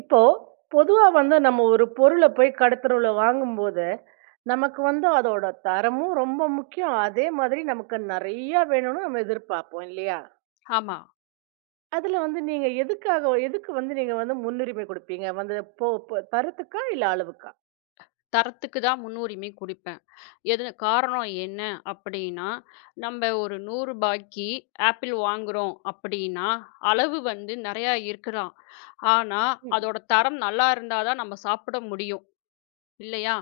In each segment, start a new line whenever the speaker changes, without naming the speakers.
இப்போ பொதுவா வந்து நம்ம ஒரு பொருள போய் கடத்தெருவுல வாங்கும்போது, நமக்கு வந்து அதோட தரமும் ரொம்ப முக்கியம். அதே மாதிரி நமக்கு நெறையா வேணும்னு நம்ம எதிர்பார்ப்போம் இல்லையா?
ஆமா.
அதுல வந்து நீங்க எதுக்கு வந்து நீங்க வந்து முன்னுரிமை குடுப்பீங்க? வந்து போ ப தரத்துக்கா? இல்ல அளவுக்கா?
தரத்துக்கு தான் முன்னுரிமை குடுப்பேன். எது காரணம் என்ன அப்படின்னா, நம்ம ஒரு ரூ. 100க்கு ஆப்பிள் வாங்குறோம் அப்படின்னா, அளவு வந்து நெறையா இருக்கலாம். ஆனா,
ம்.
அதோட தரம் நல்லா இருந்தா தான் நம்ம சாப்பிட முடியும். இல்லையா?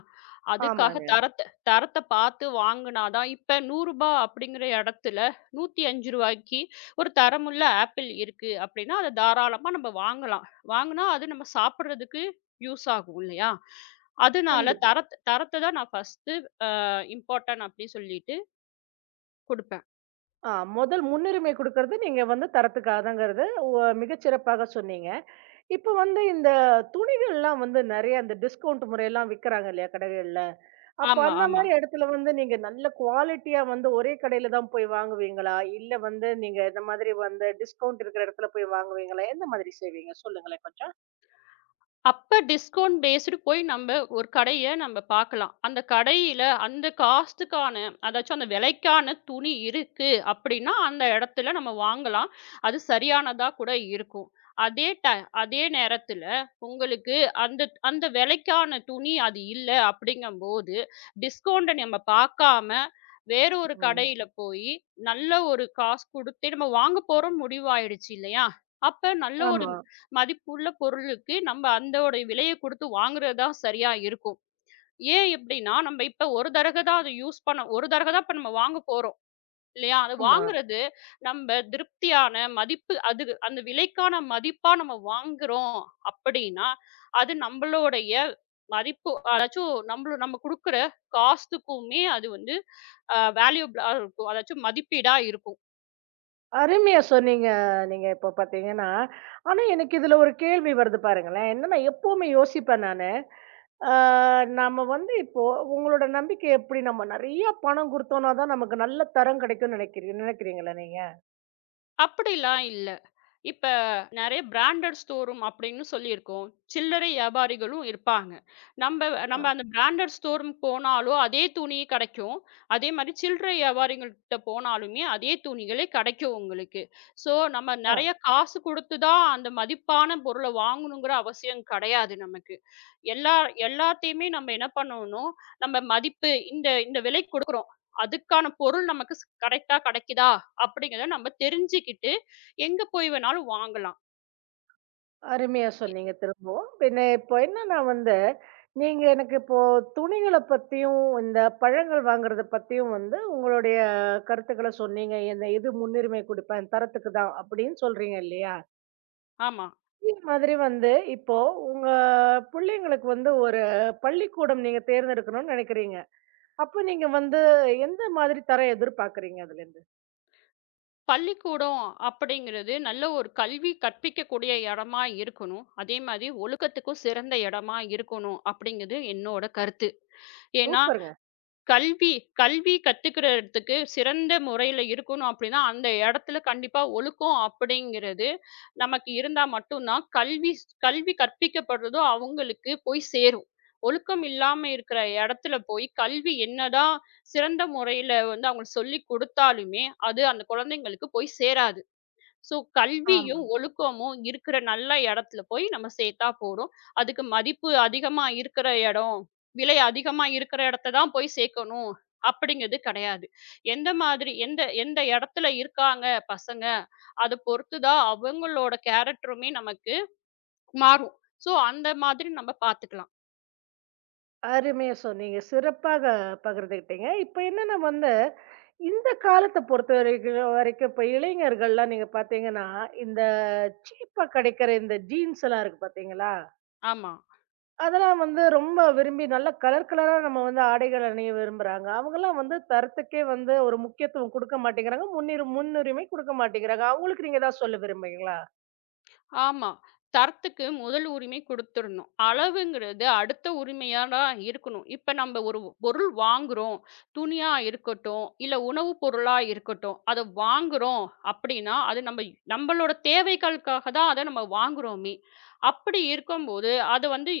அதுக்காக
ஆமாங்க.
தரத்த தரத்த பார்த்து வாங்குனா தான் இப்ப ரூ. 100 அப்படிங்கிற இடத்துல ரூ. 105க்கு ஒரு தரமுள்ள ஆப்பிள் இருக்கு அப்படின்னா, அத தாராளமா நம்ம வாங்கலாம். வாங்குனா அது நம்ம சாப்பிடுறதுக்கு யூஸ் ஆகும் இல்லையா? அதனால
கண்டிப்பா.
தரத்த தரத்த தான் நான் ஃபர்ஸ்ட்டு இம்பார்ட்டன்ட் அப்படின்னு சொல்லிட்டு குடுப்பேன்.
ஆ, முதல் முன்னுரிமை குடுக்கறது நீங்க வந்து தரத்துக்காகங்கிறது மிகச்சிறப்பாக சொன்னீங்க. இப்ப வந்து இந்த துணிகள்லாம் வந்து நெறைய இந்த டிஸ்கவுண்ட் முறையெல்லாம் விக்கிறாங்க இல்லையா கடைகள்ல? அப்ப
ஆமா,
அந்த
ஆமா.
மாரி இடத்துல வந்து நீங்க நல்ல குவாலிட்டியா வந்து ஒரே கடையில தான் போய் வாங்குவீங்களா? இல்ல வந்து நீங்க இந்த மாதிரி வந்து டிஸ்கவுண்ட் இருக்கிற இடத்துல போய் வாங்குவீங்களா? எந்த மாதிரி செய்வீங்க? சொல்லுங்களேன் கொஞ்சம்.
அப்ப டிஸ்கவுண்ட் பேஸ்டு போய் நம்ம ஒரு கடைய நம்ம பார்க்கலாம். அந்த கடையில அந்த காஸ்ட்டுக்கான அதாச்சும் அந்த விலைக்கான துணி இருக்கு அப்படின்னா, அந்த இடத்துல நம்ம வாங்கலாம். அது சரியானதா கூட இருக்கும். அதே டை அதே நேரத்துல உங்களுக்கு அந்த அந்த விலைக்கான துணி அது இல்ல அப்படிங்கும்போது, டிஸ்கவுண்ட்ட நம்ம பார்க்காம வேற ஒரு
ம்.
கடையில போயி நல்ல ஒரு காசு குடுத்து நம்ம வாங்க போறோம்னு முடிவாயிடுச்சு இல்லையா? அப்ப நல்ல ஒரு
ஆமா,
மதிப்புள்ள பொருளுக்கு நம்ம அந்தோட விலைய குடுத்து வாங்குறது தான் சரியா இருக்கும். ஏன் இப்படின்னா, நம்ம இப்ப ஒரு தடக தான் அத யூஸ் பண்ண ஒரு தடக தான் இப்ப நம்ம வாங்க போறோம். இல்லையா? அது
ஆமா.
வாங்குறது நம்ப திருப்தியான மதிப்பு அது அந்த விலைக்கான மதிப்பா நம்ம வாங்குறோம் அப்படின்னா, அது நம்பளுடைய மதிப்பு அதாச்சும் நம்பள நம்ம குடுக்குற காசுக்குமே அது வந்து வேல்யூபிளா இருக்கும். அதாச்சும் மதிப்பீடா இருக்கும்.
அருமையா சொன்னீங்க. நீங்க இப்ப பார்த்தீங்கன்னா, ஆனா எனக்கு இதுல ஒரு கேள்வி வருது பாருங்களேன். என்னன்னா எப்பவுமே யோசிப்பேன் நானு. ஆ, நாம வந்து இப்போ உங்களோட நம்பிக்கை எப்படி? நம்ம நெறைய பணம் குடுத்தோம்னா தான் நமக்கு நல்ல தரம் கிடைக்கும்னு நினைக்கிறீங்களா நீங்க?
அப்படிலாம் இல்ல. இப்ப நெறைய பிராண்டட் ஸ்டோரூம் அப்படின்னு சொல்லியிருக்கோம். சில்லறை வியாபாரிகளும் இருப்பாங்க. நம்ப
அ.
நம்ம அந்த பிராண்டட் ஸ்டோரூம் போனாலும் அதே துணி கிடைக்கும். அதே மாரி சில்லறை வியாபாரிகள்ட்ட போனாலுமே அதே துணிகளே கிடைக்கும் உங்களுக்கு. ஸோ நம்ம
ஆ.
நெறைய காசு குடுத்து தான் அந்த மதிப்பான பொருள வாங்கணுங்கிற அவசியம் கிடையாது நமக்கு. எல்லா எல்லாத்தையுமே நம்ம என்ன பண்ணணும், நம்ம மதிப்பு இந்த இந்த விலைக்கு குடுக்குறோம். அதுக்கான பொருள் நமக்கு ஸ் கரெக்ட்டா கிடைக்குதா? அப்படிங்கிறத நம்ம தெரிஞ்சுக்கிட்டு எங்க போய் வேணாலும் வாங்கலாம்.
அருமையா சொன்னீங்க திரும்பவும். பின்ன இப்போ என்னன்னா வந்து, நீங்க எனக்கு இப்போ துணிகள பத்தியும், இந்த பழங்கள் வாங்குறத பத்தியும் வந்து உங்களுடைய கருத்துக்கள சொன்னீங்க. என்ன எது முன்னுரிமை குடுப்பேன், தரத்துக்கு தான் அப்படின்னு சொல்றீங்க இல்லையா?
ஆமா.
இதே மாதிரி வந்து இப்போ உங்க பிள்ளைங்களுக்கு வந்து ஒரு பள்ளிக்கூடம் நீங்க தேர்ந்தெடுக்கணும்னு நினைக்கிறீங்க. அப்ப நீங்க வந்து எந்த மாதிரி தர எதிர்பார்க்குறீங்க அதுலேருந்து?
பள்ளிக்கூடம் அப்படிங்கிறது நல்ல ஒரு கல்வி கற்பிக்கக்கூடிய இடமா இருக்கணும். அதே மாதிரி ஒழுக்கத்துக்கும் சிறந்த இடமா இருக்கணும் அப்படிங்கிறது என்னோட கருத்து. ஏன்னா,
சூப்பருங்க.
கல்வி கல்வி கத்துக்கிற இடத்துக்கு சிறந்த முறையில இருக்கணும் அப்படின்னா, அந்த இடத்துல கண்டிப்பா ஒழுக்கம் அப்படிங்கிறது நமக்கு இருந்தா மட்டும் தான் கல்வி கல்வி கற்பிக்கப்படுறதும் அவங்களுக்கு போய் சேரும். ஒழுக்கம் இல்லாம இருக்கிற இடத்துல போய் கல்வி என்னதான் சிறந்த முறையில வந்து அவங்களுக்கு சொல்லிக் குடுத்தாலுமே, அது அந்த குழந்தைங்களுக்கு போய் சேராது. ஸோ கல்வியும்,
ஆமாங்க.
ஒழுக்கமும் இருக்கிற நல்ல இடத்துல போய் நம்ம சேர்த்தா போதும். அதுக்கு மதிப்பு அதிகமா இருக்கிற இடம், விலை அதிகமா இருக்கிற இடத்த தான் போய் சேர்க்கணும் அப்படிங்கிறது கிடையாது. எந்த மாதிரி எந்த எந்த இடத்துல இருக்காங்க பசங்க, அத பொறுத்து தான் அவங்களோட கேரக்டருமே நமக்கு மாறும். ஸோ அந்த மாதிரி நம்ம பார்த்துக்கலாம்.
அருமையா சொன்னீங்க. சிறப்பாக பகிர்ந்துக்கிட்டீங்க. இப்ப என்னன்னா வந்து இந்த காலத்த பொறுத்த வரைக்கும் வரைக்கும் இப்ப இளைஞர்கள்லாம் நீங்க பாத்தீங்கன்னா, இந்த சீப்பா கிடைக்கிற இந்த ஜீன்ஸ் எல்லாம் இருக்கு பாத்தீங்களா?
ஆமா.
அதெல்லாம் வந்து ரொம்ப விரும்பி நல்ல கலர் கலரா நம்ம வந்து ஆடைகள் அணிய விரும்புறாங்க. அவங்கலாம் வந்து தரத்துக்கே வந்து ஒரு முக்கியத்துவம் குடுக்க மாட்டேங்கிறாங்க. முன்னுரிமை குடுக்க மாட்டேங்கிறாங்க. அவங்களுக்கு நீங்க ஏதாவது சொல்ல விரும்புறீங்களா?
ஆமா. தரத்துக்கு முதல் உரிமை குடுத்துறணும். அளவுங்கிறது அடுத்த உரிமையா தான் இருக்கணும். இப்ப நம்ம ஒரு பொருள் வாங்குறோம். துணியா இருக்கட்டும், இல்ல உணவு பொருளா இருக்கட்டும். அத வாங்குறோம் அப்படின்னா, அது நம்ம நம்மளோட தேவைகளுக்காக தான் அத நம்ம வாங்குறோமே! அப்படி இருக்கும்போது, அது வந்து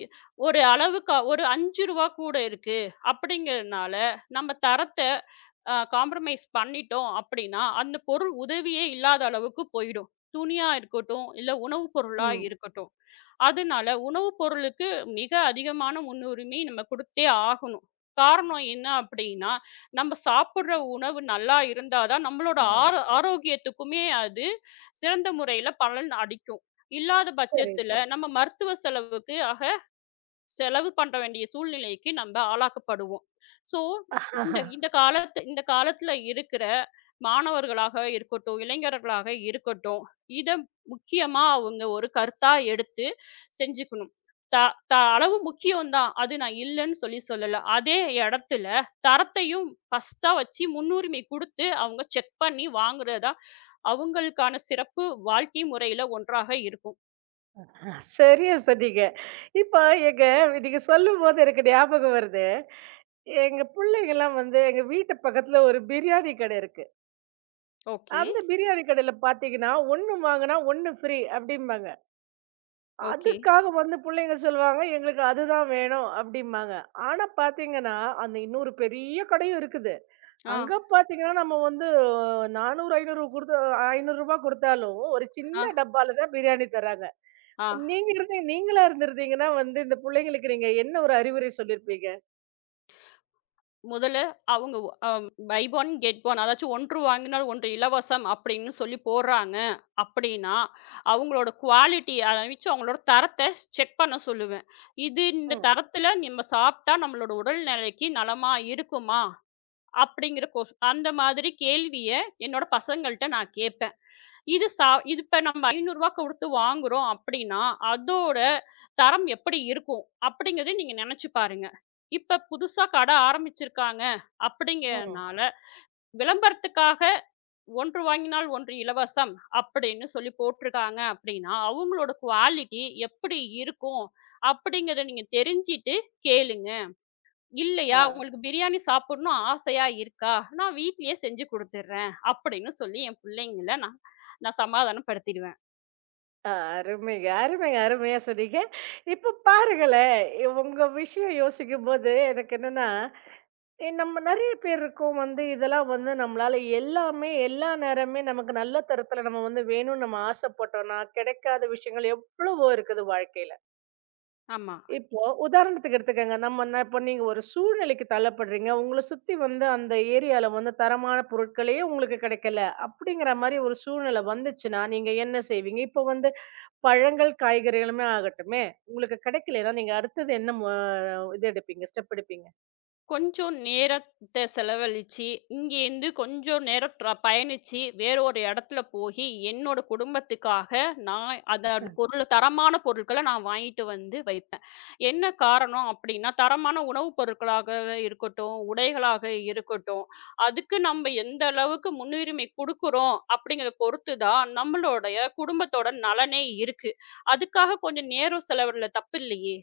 ஒரு அளவுக்கு ஒரு ரூ. 5 கூட இருக்கு. அப்படிங்கிறதுனால நம்ம தரத்த காம்ப்ரமைஸ் பண்ணிட்டோம் அப்படின்னா, அந்த பொருள் உதவியே இல்லாத அளவுக்கு போயிடும். துணியா இருக்கட்டும், இல்ல உணவு பொருளா
ம்.
இருக்கட்டும். அதனால உணவு பொருளுக்கு மிக அதிகமான முன்னுரிமை நம்ம குடுத்தே ஆகணும். காரணம் என்ன அப்படின்னா, நம்ம சாப்பிடுற உணவு நல்லா இருந்தா தான் நம்மளோட
ஆ,
ஆரோக்கியத்துக்குமே அது சிறந்த முறையில பலன் அளிக்கும். இல்லாத பட்சத்துல நம்ம மருத்துவ செலவுக்கு செலவு பண்ண வேண்டிய சூழ்நிலைக்கு நம்ம ஆளாக்கப்படுவோம். ஸோ, இந்த
சரிதான்.
இந்த காலத்து இந்த காலத்துல இருக்கிற மாணவர்களாக இருக்கட்டும், இளைஞர்களாக இருக்கட்டும், இத முக்கியமா அவங்க ஒரு கருத்தா எடுத்து செஞ்சுக்கணும். த த அளவு முக்கியம் தான். அது நான் இல்லன்னு சொல்லி சொல்லல. அதே இடத்துல தரத்தையும் ஃபர்ஸ்ட்டா வச்சு முன்னுரிமை குடுத்து அவங்க செக் பண்ணி வாங்குறது தான் அவங்களுக்கான சிறப்பு வாழ்க்கை முறையில ஒன்றாக இருக்கும்.
சரியா சொன்னீங்க. இப்ப எங்க நீங்க சொல்லும்போது எனக்கு ஞாபகம் வருது. எங்க புள்ளைங்கலாம் வந்து எங்க வீட்டு பக்கத்துல ஒரு பிரியாணி கடை இருக்கு.
ஓகே,
அந்த பிரியாணி கடையில பார்த்தீங்கன்னா, 1 வாங்குனா 1 ஃப்ரீ அப்டிம்பாங்க.
ஓகே.
அதுக்காக வந்து புள்ளைங்க சொல்லுவாங்க, எங்களுக்கு அதுதான் வேணும் அப்டிம்பாங்க. ஆனா பார்த்தீங்கன்னா, அந்த இன்னொரு பெரிய கடையும் இருக்குது. அங்க
ஆ,
பார்த்தீங்கன்னா, நம்ம வந்து 400, 500 குடுத்து ரூ. 500 குடுத்தாலும் ஒரு
ஆ,
சின்ன டப்பால தான் பிரியாணி தராங்க.
ஆ.
நீங்க இருந்து நீங்களா இருந்திருந்தீங்கன்னா வந்து, இந்த புள்ளைங்களுக்கு நீங்க என்ன ஒரு அறிவுரை சொல்லியிருப்பீங்க?
முதல்ல அவங்க பை ஒன் கெட் ஒன் அதாச்சும் ஒன்று வாங்கினால் ஒன்று இலவசம் அப்படின்னு சொல்லி போடுறாங்க அப்படின்னா, அவங்களோட குவாலிட்டி அதாச்சும் அவங்களோட தரத்த செக் பண்ண சொல்லுவேன். இது இந்த
ம்,
தரத்துல நம்ம சாப்பிட்டா நம்மளோட உடல் நிலைக்கு நலமா இருக்குமா? அப்படிங்கிற கொஸ் அந்த மாதிரி கேள்விய என்னோட பசங்கள்ட்ட நான் கேட்பேன். இது இப்ப நம்ம ரூ. 500 குடுத்து வாங்குறோம் அப்படின்னா, அதோட தரம் எப்படி இருக்கும்? அப்படிங்கிறத நீங்க நெனச்சு பாருங்க. இப்ப புதுசா கட ஆரம்பிச்சிருக்காங்க
ம்.
அப்படிங்கிறனால, விளம்பரத்துக்காக "ஒன்று வாங்கினால் ஒன்று இலவசம்" அப்படின்னு சொல்லி போட்டுருக்காங்க அப்படின்னா, அவங்களோட குவாலிட்டி எப்படி இருக்கும்? அப்படிங்கிறத நீங்க தெரிஞ்சுட்டு கேளுங்க. இல்லையா,
ஆ,
"உங்களுக்கு பிரியாணி சாப்பிடணும் ஆசையா இருக்கா? நான் வீட்லயே செஞ்சு குடுத்துர்றேன்" அப்படின்னு சொல்லி என் பிள்ளைங்கள நான் நான் சமாதானப்படுத்திடுவேன்.
ஆ, அருமைங்க, அருமைங்க, அருமையா சொன்னீங்க. இப்ப பாருங்களேன், உங்க விஷயம் யோசிக்கும்போது எனக்கு என்னன்னா, நம்ம நெறைய பேர் இருக்கோம் வந்து, இதெல்லாம் வந்து நம்மளால எல்லாமே, எல்லா நேரமே நமக்கு நல்ல தரத்தில நம்ம வந்து வேணும்னு நம்ம ஆசைப்பட்டோம்னா, கிடைக்காத விஷயங்கள் எவ்வளவோ இருக்குது வாழ்க்கையில.
ஆமா.
இப்போ உதாரணத்துக்கு எடுத்துக்கங்க. நம்ம இப்ப நீங்க ஒரு சூழ்நிலைக்கு தள்ளப்படுறீங்க. உங்கள சுத்தி வந்து அந்த ஏரியால வந்து தரமான பொருட்களே உங்களுக்கு கிடைக்கல. அப்படிங்கிற மாரி ஒரு சூழ்நிலை வந்துச்சுன்னா, நீங்க என்ன செய்வீங்க? இப்போ வந்து பழங்கள், காய்கறிகளுமே ஆகட்டுமே, உங்களுக்கு கிடைக்கலைன்னா, நீங்க அடுத்தது என்ன இது எடுப்பீங்க? ஸ்டெப் எடுப்பீங்க?
கொஞ்சம் நேரத்த செலவழிச்சு, இங்கேருந்து கொஞ்சம் நேரம் பயணிச்சு, வேற ஒரு இடத்துல போயி, என்னோட குடும்பத்துக்காக நான் பொருள தரமான பொருட்கள நான் வாங்கிட்டு வந்து வைப்பேன். என்ன காரணம் அப்டின்னா, தரமான உணவுப் பொருட்களாக இருக்கட்டும், உடைகளாக இருக்கட்டும், அதுக்கு நம்ம எந்த அளவுக்கு முன்னுரிமை குடுக்குறோம் அப்டிங்கிறத பொறுத்து தான் நம்மளுடைய குடும்பத்தோட நலனே இருக்கு. அதுக்காக கொஞ்சம் நேரம் செலவிடல தப்பில்லையே!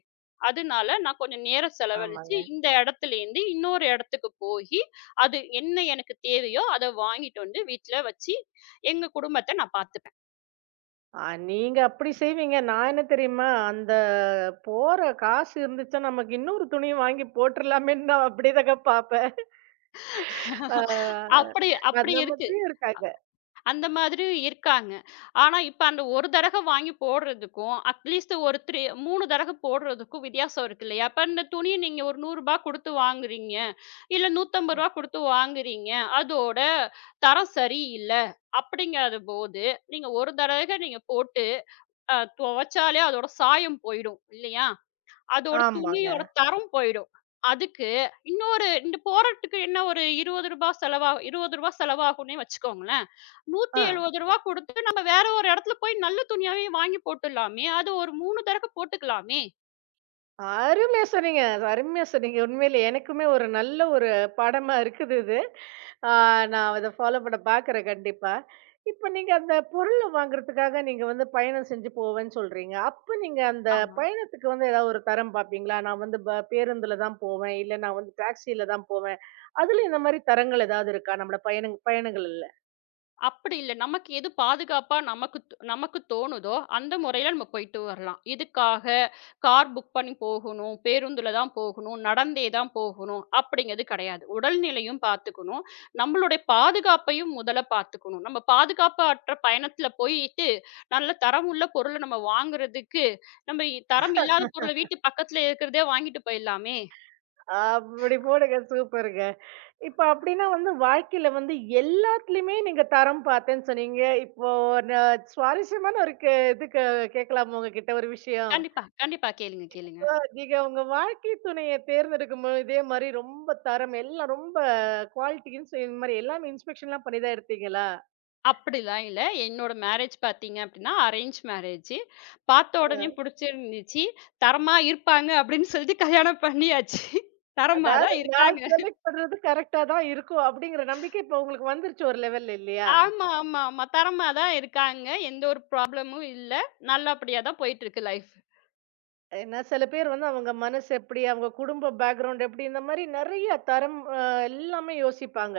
அதனால நான் கொஞ்சம் நேரம் செலவழிச்சு
ஆமாங்க.
இந்த இடத்துலேருந்து இன்னொரு இடத்துக்கு போயி, அது என்ன எனக்கு தேவையோ அத வாங்கிட்டு வந்து வீட்ல வச்சு, எங்க குடும்பத்த நான் பார்த்துப்பேன்.
ஆ, நீங்க அப்படி செய்வீங்க. நான் என்ன தெரியுமா? அந்த போற காசு இருந்துச்சா நமக்கு இன்னொரு துணிய வாங்கி போட்டுறலாமேன்னு நான் அப்படிதாங்க பார்ப்பேன். ஆ,
அப்படி அப்படி
அந்த
இருக்கு.
மாதிரியும் இருக்காங்க.
அந்த மாதிரி இருக்காங்க. ஆனா, இப்ப அந்த ஒரு தடக வாங்கி போடுறதுக்கும், அட்லீஸ்ட் ஒரு 3 தடக போடுறதுக்கும் வித்தியாசம் இருக்கு இல்லையா? அப்ப இந்த துணிய நீங்க ஒரு ரூ. 100 குடுத்து வாங்குறீங்க, இல்ல ரூ. 150 குடுத்து வாங்குறீங்க. அதோட தரம் சரியில்ல. அப்படிங்கிறபோது, நீங்க ஒரு தடக நீங்க போட்டு துவைச்சாலே அதோட சாயம் போயிடும் இல்லையா? அதோட
ஆமாங்க.
துணியோட தரம் போயிடும். அதுக்கு இன்னொரு இந்த போறதுக்கு என்ன ஒரு ரூ. 20 செலவாகும்னே வச்சுக்கோங்களேன். ரூ.
ஆ.
170 குடுத்து நம்ம வேற ஒரு இடத்துல போய் நல்ல துணியாவே வாங்கி போட்டுடலாமே. அது ஒரு 3 தடக்க போட்டுக்கலாமே.
அருமையா சொன்னீங்க. அருமையா சொன்னீங்க. உண்மையிலே எனக்குமே ஒரு நல்ல ஒரு பாடமா இருக்குது இது. ஆ, நான் இத ஃபாலோ பண்ண பாக்குறேன் கண்டிப்பா. இப்ப நீங்க அந்த பொருள வாங்குறதுக்காக நீங்க வந்து பயணம் செஞ்சு போவேன்னு சொல்றீங்க. அப்ப நீங்க அந்த
ஆமா.
பயணத்துக்கு வந்து ஏதாவது ஒரு தரம் பாப்பீங்களா? நான் வந்து பேருந்துல தான் போவேன். இல்ல நான் வந்து டாக்ஸில தான் போவேன். அதுல இந்த மாரி தரங்கள் ஏதாவது இருக்கா? நம்மளோட பயணங்கள்ல?
அப்படி இல்ல. நமக்கு எது பாதுகாப்பா நமக்கு தோணுதோ, அந்த முறையில நம்ம போயிட்டு வரலாம். இதுக்காக கார் புக் பண்ணி போகணும், பேருந்துல தான் போகணும், நடந்தே தான் போகணும் அப்படிங்கிறது கிடையாது. உடல்நிலையும் பார்த்துக்கணும். நம்மளுடைய பாதுகாப்பையும் முதல்ல பார்த்துக்கணும். நம்ம பாதுகாப்பற்ற பயணத்துல போயிட்டு, நல்ல தரம் உள்ள பொருள நம்ம வாங்குறதுக்கு, நம்ம தரம் இல்லாத பொருள வீட்டு பக்கத்துல இருக்கிறதே வாங்கிட்டு போயிடலாமே!
அப்படி போடுங்க. சூப்பருங்க. இப்ப அப்டின்னா வந்து வாழ்க்கையில வந்து எல்லாத்துலயுமே நீங்க தரம் பார்த்தேன்னு சொன்னீங்க. இப்போ நான் சுவாரஸ்யமான ஒரு இதுக்கு கேட்கலாமா உங்ககிட்ட ஒரு விஷயம்?
கண்டிப்பா, கண்டிப்பா. கேளுங்க, கேளுங்க.
அ, நீங்க உங்க வாழ்க்கை துணைய தேர்ந்தெடுக்கும்போது இதே மாரி ரொம்ப தரம் எல்லாம் ரொம்ப குவாலிட்டின்னு இந்த மாரி எல்லாமே இன்ஸ்பெக்ஷன்லாம் பண்ணி தான் எடுத்தீங்களா?
அப்படிலாம் இல்ல. என்னோட மேரேஜ் பார்த்தீங்க அப்படின்னா, அரேஞ்ச் மேரேஜு. பார்த்த உடனே புடிச்சிருந்துச்சு. தரமா இருப்பாங்க அப்படின்னு சொல்லிட்டு கல்யாணம் பண்ணியாச்சு. தரமா
அதாவது
தான்
நான்
இருக்காங்க.
செலக்ட் பண்றது கரெக்ட்டா தான் இருக்கும் அப்டிங்கிற நம்பிக்கை இப்ப உங்களுக்கு வந்துருச்சு ஒரு லெவல்ல இல்லையா?
ஆமா, ஆமா, ஆமா. தரமா தான் இருக்காங்க. எந்த ஒரு ப்ராப்ளமும் இல்ல. நல்லபடியா தான் போயிட்டுருக்கு லைஃப்.
ஏன்னா சில பேர் வந்து அவங்க மனசு எப்டி, அவங்க குடும்ப பேக்கிரவுண்ட் எப்டி இந்த மாரி நெறைய தரம் எல்லாமே யோசிப்பாங்க.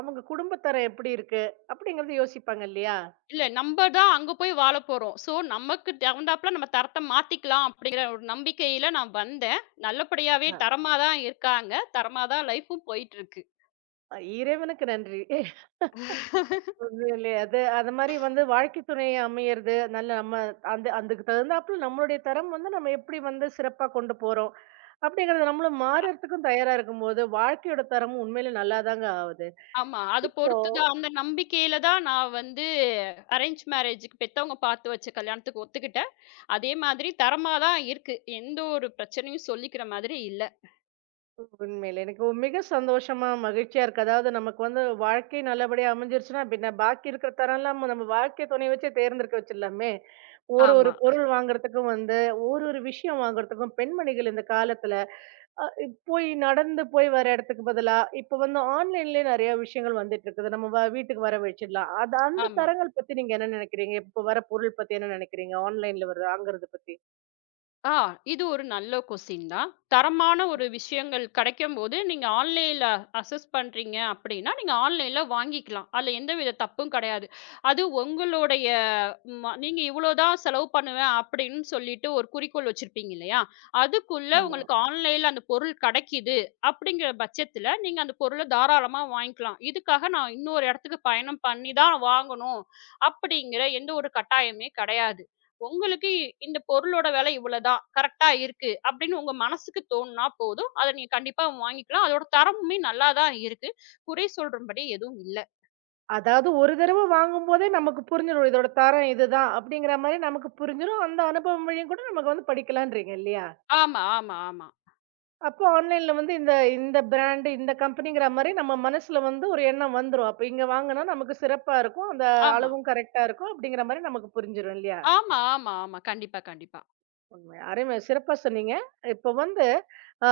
அவங்க குடும்பத்தரம் எப்படி இருக்கு? அப்படிங்கிறத யோசிப்பாங்க இல்லையா?
இல்ல நம்ப தான் அங்க போய் வாழப் போறோம். ஸோ, நமக்கு தகுந்தாப்ல நம்ம தரத்த மாத்திக்கலாம் அப்படிங்கிற ஒரு நம்பிக்கையில நான் வந்தேன். நல்லபடியாவே
ஆ.
தரமா தான் இருக்காங்க. தரமா தான் லைஃப்பும் போயிட்டுருக்கு.
இறைவனுக்கு நன்றி. உண்மையிலே அது அது மாரி வந்து வாழ்க்கை துணை அமையறது, நல்ல நம்ம அந்த அதுக்கு தகுந்தாப்புல நம்மளுடைய தரம் வந்து நம்ம எப்படி வந்து சிறப்பா கொண்டு போறோம், அப்படிங்கிறது நம்மளும் மாறுறதுக்கும் தயாரா இருக்கும்போது, வாழ்க்கையோட தரமும் உண்மையிலே நல்லாதாங்க ஆவுது.
ஆமா. அது
இப்ப
பொறுத்து தான் அந்த நம்பிக்கையில தான் நான் வந்து அரேஞ்ச் மேரேஜ்க்கு பெத்தவங்க பார்த்து வச்ச கல்யாணத்துக்கு ஒத்துக்கிட்டேன். அதே மாதிரி தரமா தான் இருக்கு. எந்த ஒரு பிரச்சனையும் சொல்லிக்கிற மாதிரி இல்ல.
உண்மையில. எனக்கு மிக சந்தோஷமா, மகிழ்ச்சியா இருக்கு. அதாவது நமக்கு வந்து வாழ்க்கை நல்லபடியா அமைஞ்சிருச்சுன்னா, பின்ன பாக்கி இருக்கிற தரம்லாம் நம்ம வாழ்க்கை துணை வச்சே தேர்ந்தெடுக்க வச்சிடலாமே! ஒரு ஒரு
ஆமா,
பொருள் வாங்குறதுக்கும் வந்து, ஒரு ஒரு விஷயம் வாங்குறதுக்கும் பெண்மணிகள் இந்த காலத்துல, அ, போய் நடந்து போய் வர இடத்துக்கு பதிலா, இப்ப வந்து ஆன்லைன்லயே நெறைய விஷயங்கள் வந்துட்டு இருக்குது. நம்ம வீட்டுக்கு வர வச்சிடலாம். அது அந்த
ஆமா.
தரங்கள் பத்தி நீங்க என்ன நினைக்கிறீங்க? இப்ப வர பொருள் பத்தி என்ன நினைக்கிறீங்க? ஆன்லைன்ல வர வாங்குறது பத்தி?
ஆ இது ஒரு நல்ல கொஸ்டின் தான். தரமான ஒரு விஷயங்கள் கிடைக்கும்போது, நீங்க ஆன்லைன்ல அக்சஸ் பண்றீங்க அப்படின்னா, நீங்க ஆன்லைன்ல வாங்கிக்கலாம். அதுல எந்தவித தப்பும் கிடையாது. அது உங்களுடைய நீங்க இவ்வளோ தான் செலவு பண்ணுவேன் அப்படின்னு சொல்லிட்டு ஒரு குறிக்கோள் வச்சிருப்பீங்க இல்லையா? அதுக்குள்ள
ஆமா.
உங்களுக்கு ஆன்லைன்ல அந்த பொருள் கிடைக்குது அப்படிங்கிற பட்சத்துல, நீங்க அந்த பொருள தாராளமா வாங்கிக்கலாம். இதுக்காக நான் இன்னொரு இடத்துக்கு பயணம் பண்ணி தான் வாங்கணும் அப்படிங்கிற எந்த ஒரு கட்டாயமே கிடையாது. உங்களுக்கு இந்த பொருளோட விலை இவ்வளதான். கரெக்ட்டா இருக்கு. அப்படின்னு உங்க மனசுக்கு தோணுனா போதும். அத நீங்க கண்டிப்பா வாங்கிக்கலாம். அதோட தரமுமே நல்லா தான் இருக்கு. குறை சொல்றபடி எதுவும் இல்ல.
அதாவது ஒரு தடவ வாங்கும்போதே நமக்கு புரிஞ்சிரும். இதோட தரம் இதுதான் அப்படிங்கிற மாரி நமக்கு புரிஞ்சிரும். அந்த அனுபவம் வழியும் கூட நமக்கு வந்து படிக்கலான்றீங்க இல்லையா?
ஆமா, ஆமா, ஆமா.
அப்போ ஆன்லைன்ல வந்து இந்த இந்த பிராண்ட், இந்த கம்பெனிங்கிற மாரி நம்ம மனசுல வந்து ஒரு எண்ணம் வந்துரும். அப்ப இங்க வாங்குனா நமக்கு சிறப்பா இருக்கும். அந்த
ஆமா.
அளவும் கரெக்ட்டா இருக்கும். அப்படிங்கிற மாரி நமக்கு புரிஞ்சிரும் இல்லையா?
ஆமா, ஆமா, ஆமா. கண்டிப்பா, கண்டிப்பா.
உண்மை. அருமை. சிறப்பா சொன்னீங்க. இப்போ வந்து, ஆ,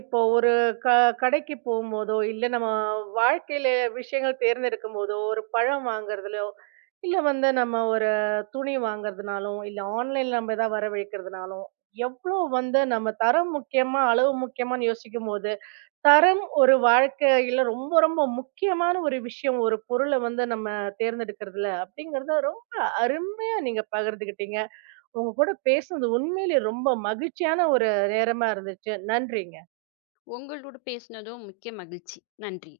இப்போ ஒரு க கடைக்கு போம்போதோ, இல்ல நம்ம வாழ்க்கையில விஷயங்கள் தேர்ந்தெடுக்கும்போதோ, ஒரு பழம் வாங்குறதுலயோ, இல்ல வந்து நம்ம ஒரு துணி வாங்குறதுனாலும், இல்ல ஆன்லைன்ல நம்ம எதாவது வரவழைக்கிறதுனாலும், எவ்ளோ வந்து நம்ம தரம் முக்கியமா, அளவு முக்கியமான்னு யோசிக்கும்போது, தரம் ஒரு வாழ்க்கையில ரொம்ப ரொம்ப முக்கியமான ஒரு விஷயம். ஒரு பொருள வந்து நம்ம தேர்ந்தெடுக்கிறதுல, அப்படிங்கிறத ரொம்ப அருமையா நீங்க பகிர்ந்துக்கிட்டீங்க. உங்க கூட பேசுனது உண்மையிலே ரொம்ப மகிழ்ச்சியான ஒரு நேரமா இருந்துச்சு. நன்றிங்க.
உங்களோட பேசினதும் மிக்க மகிழ்ச்சி. நன்றி.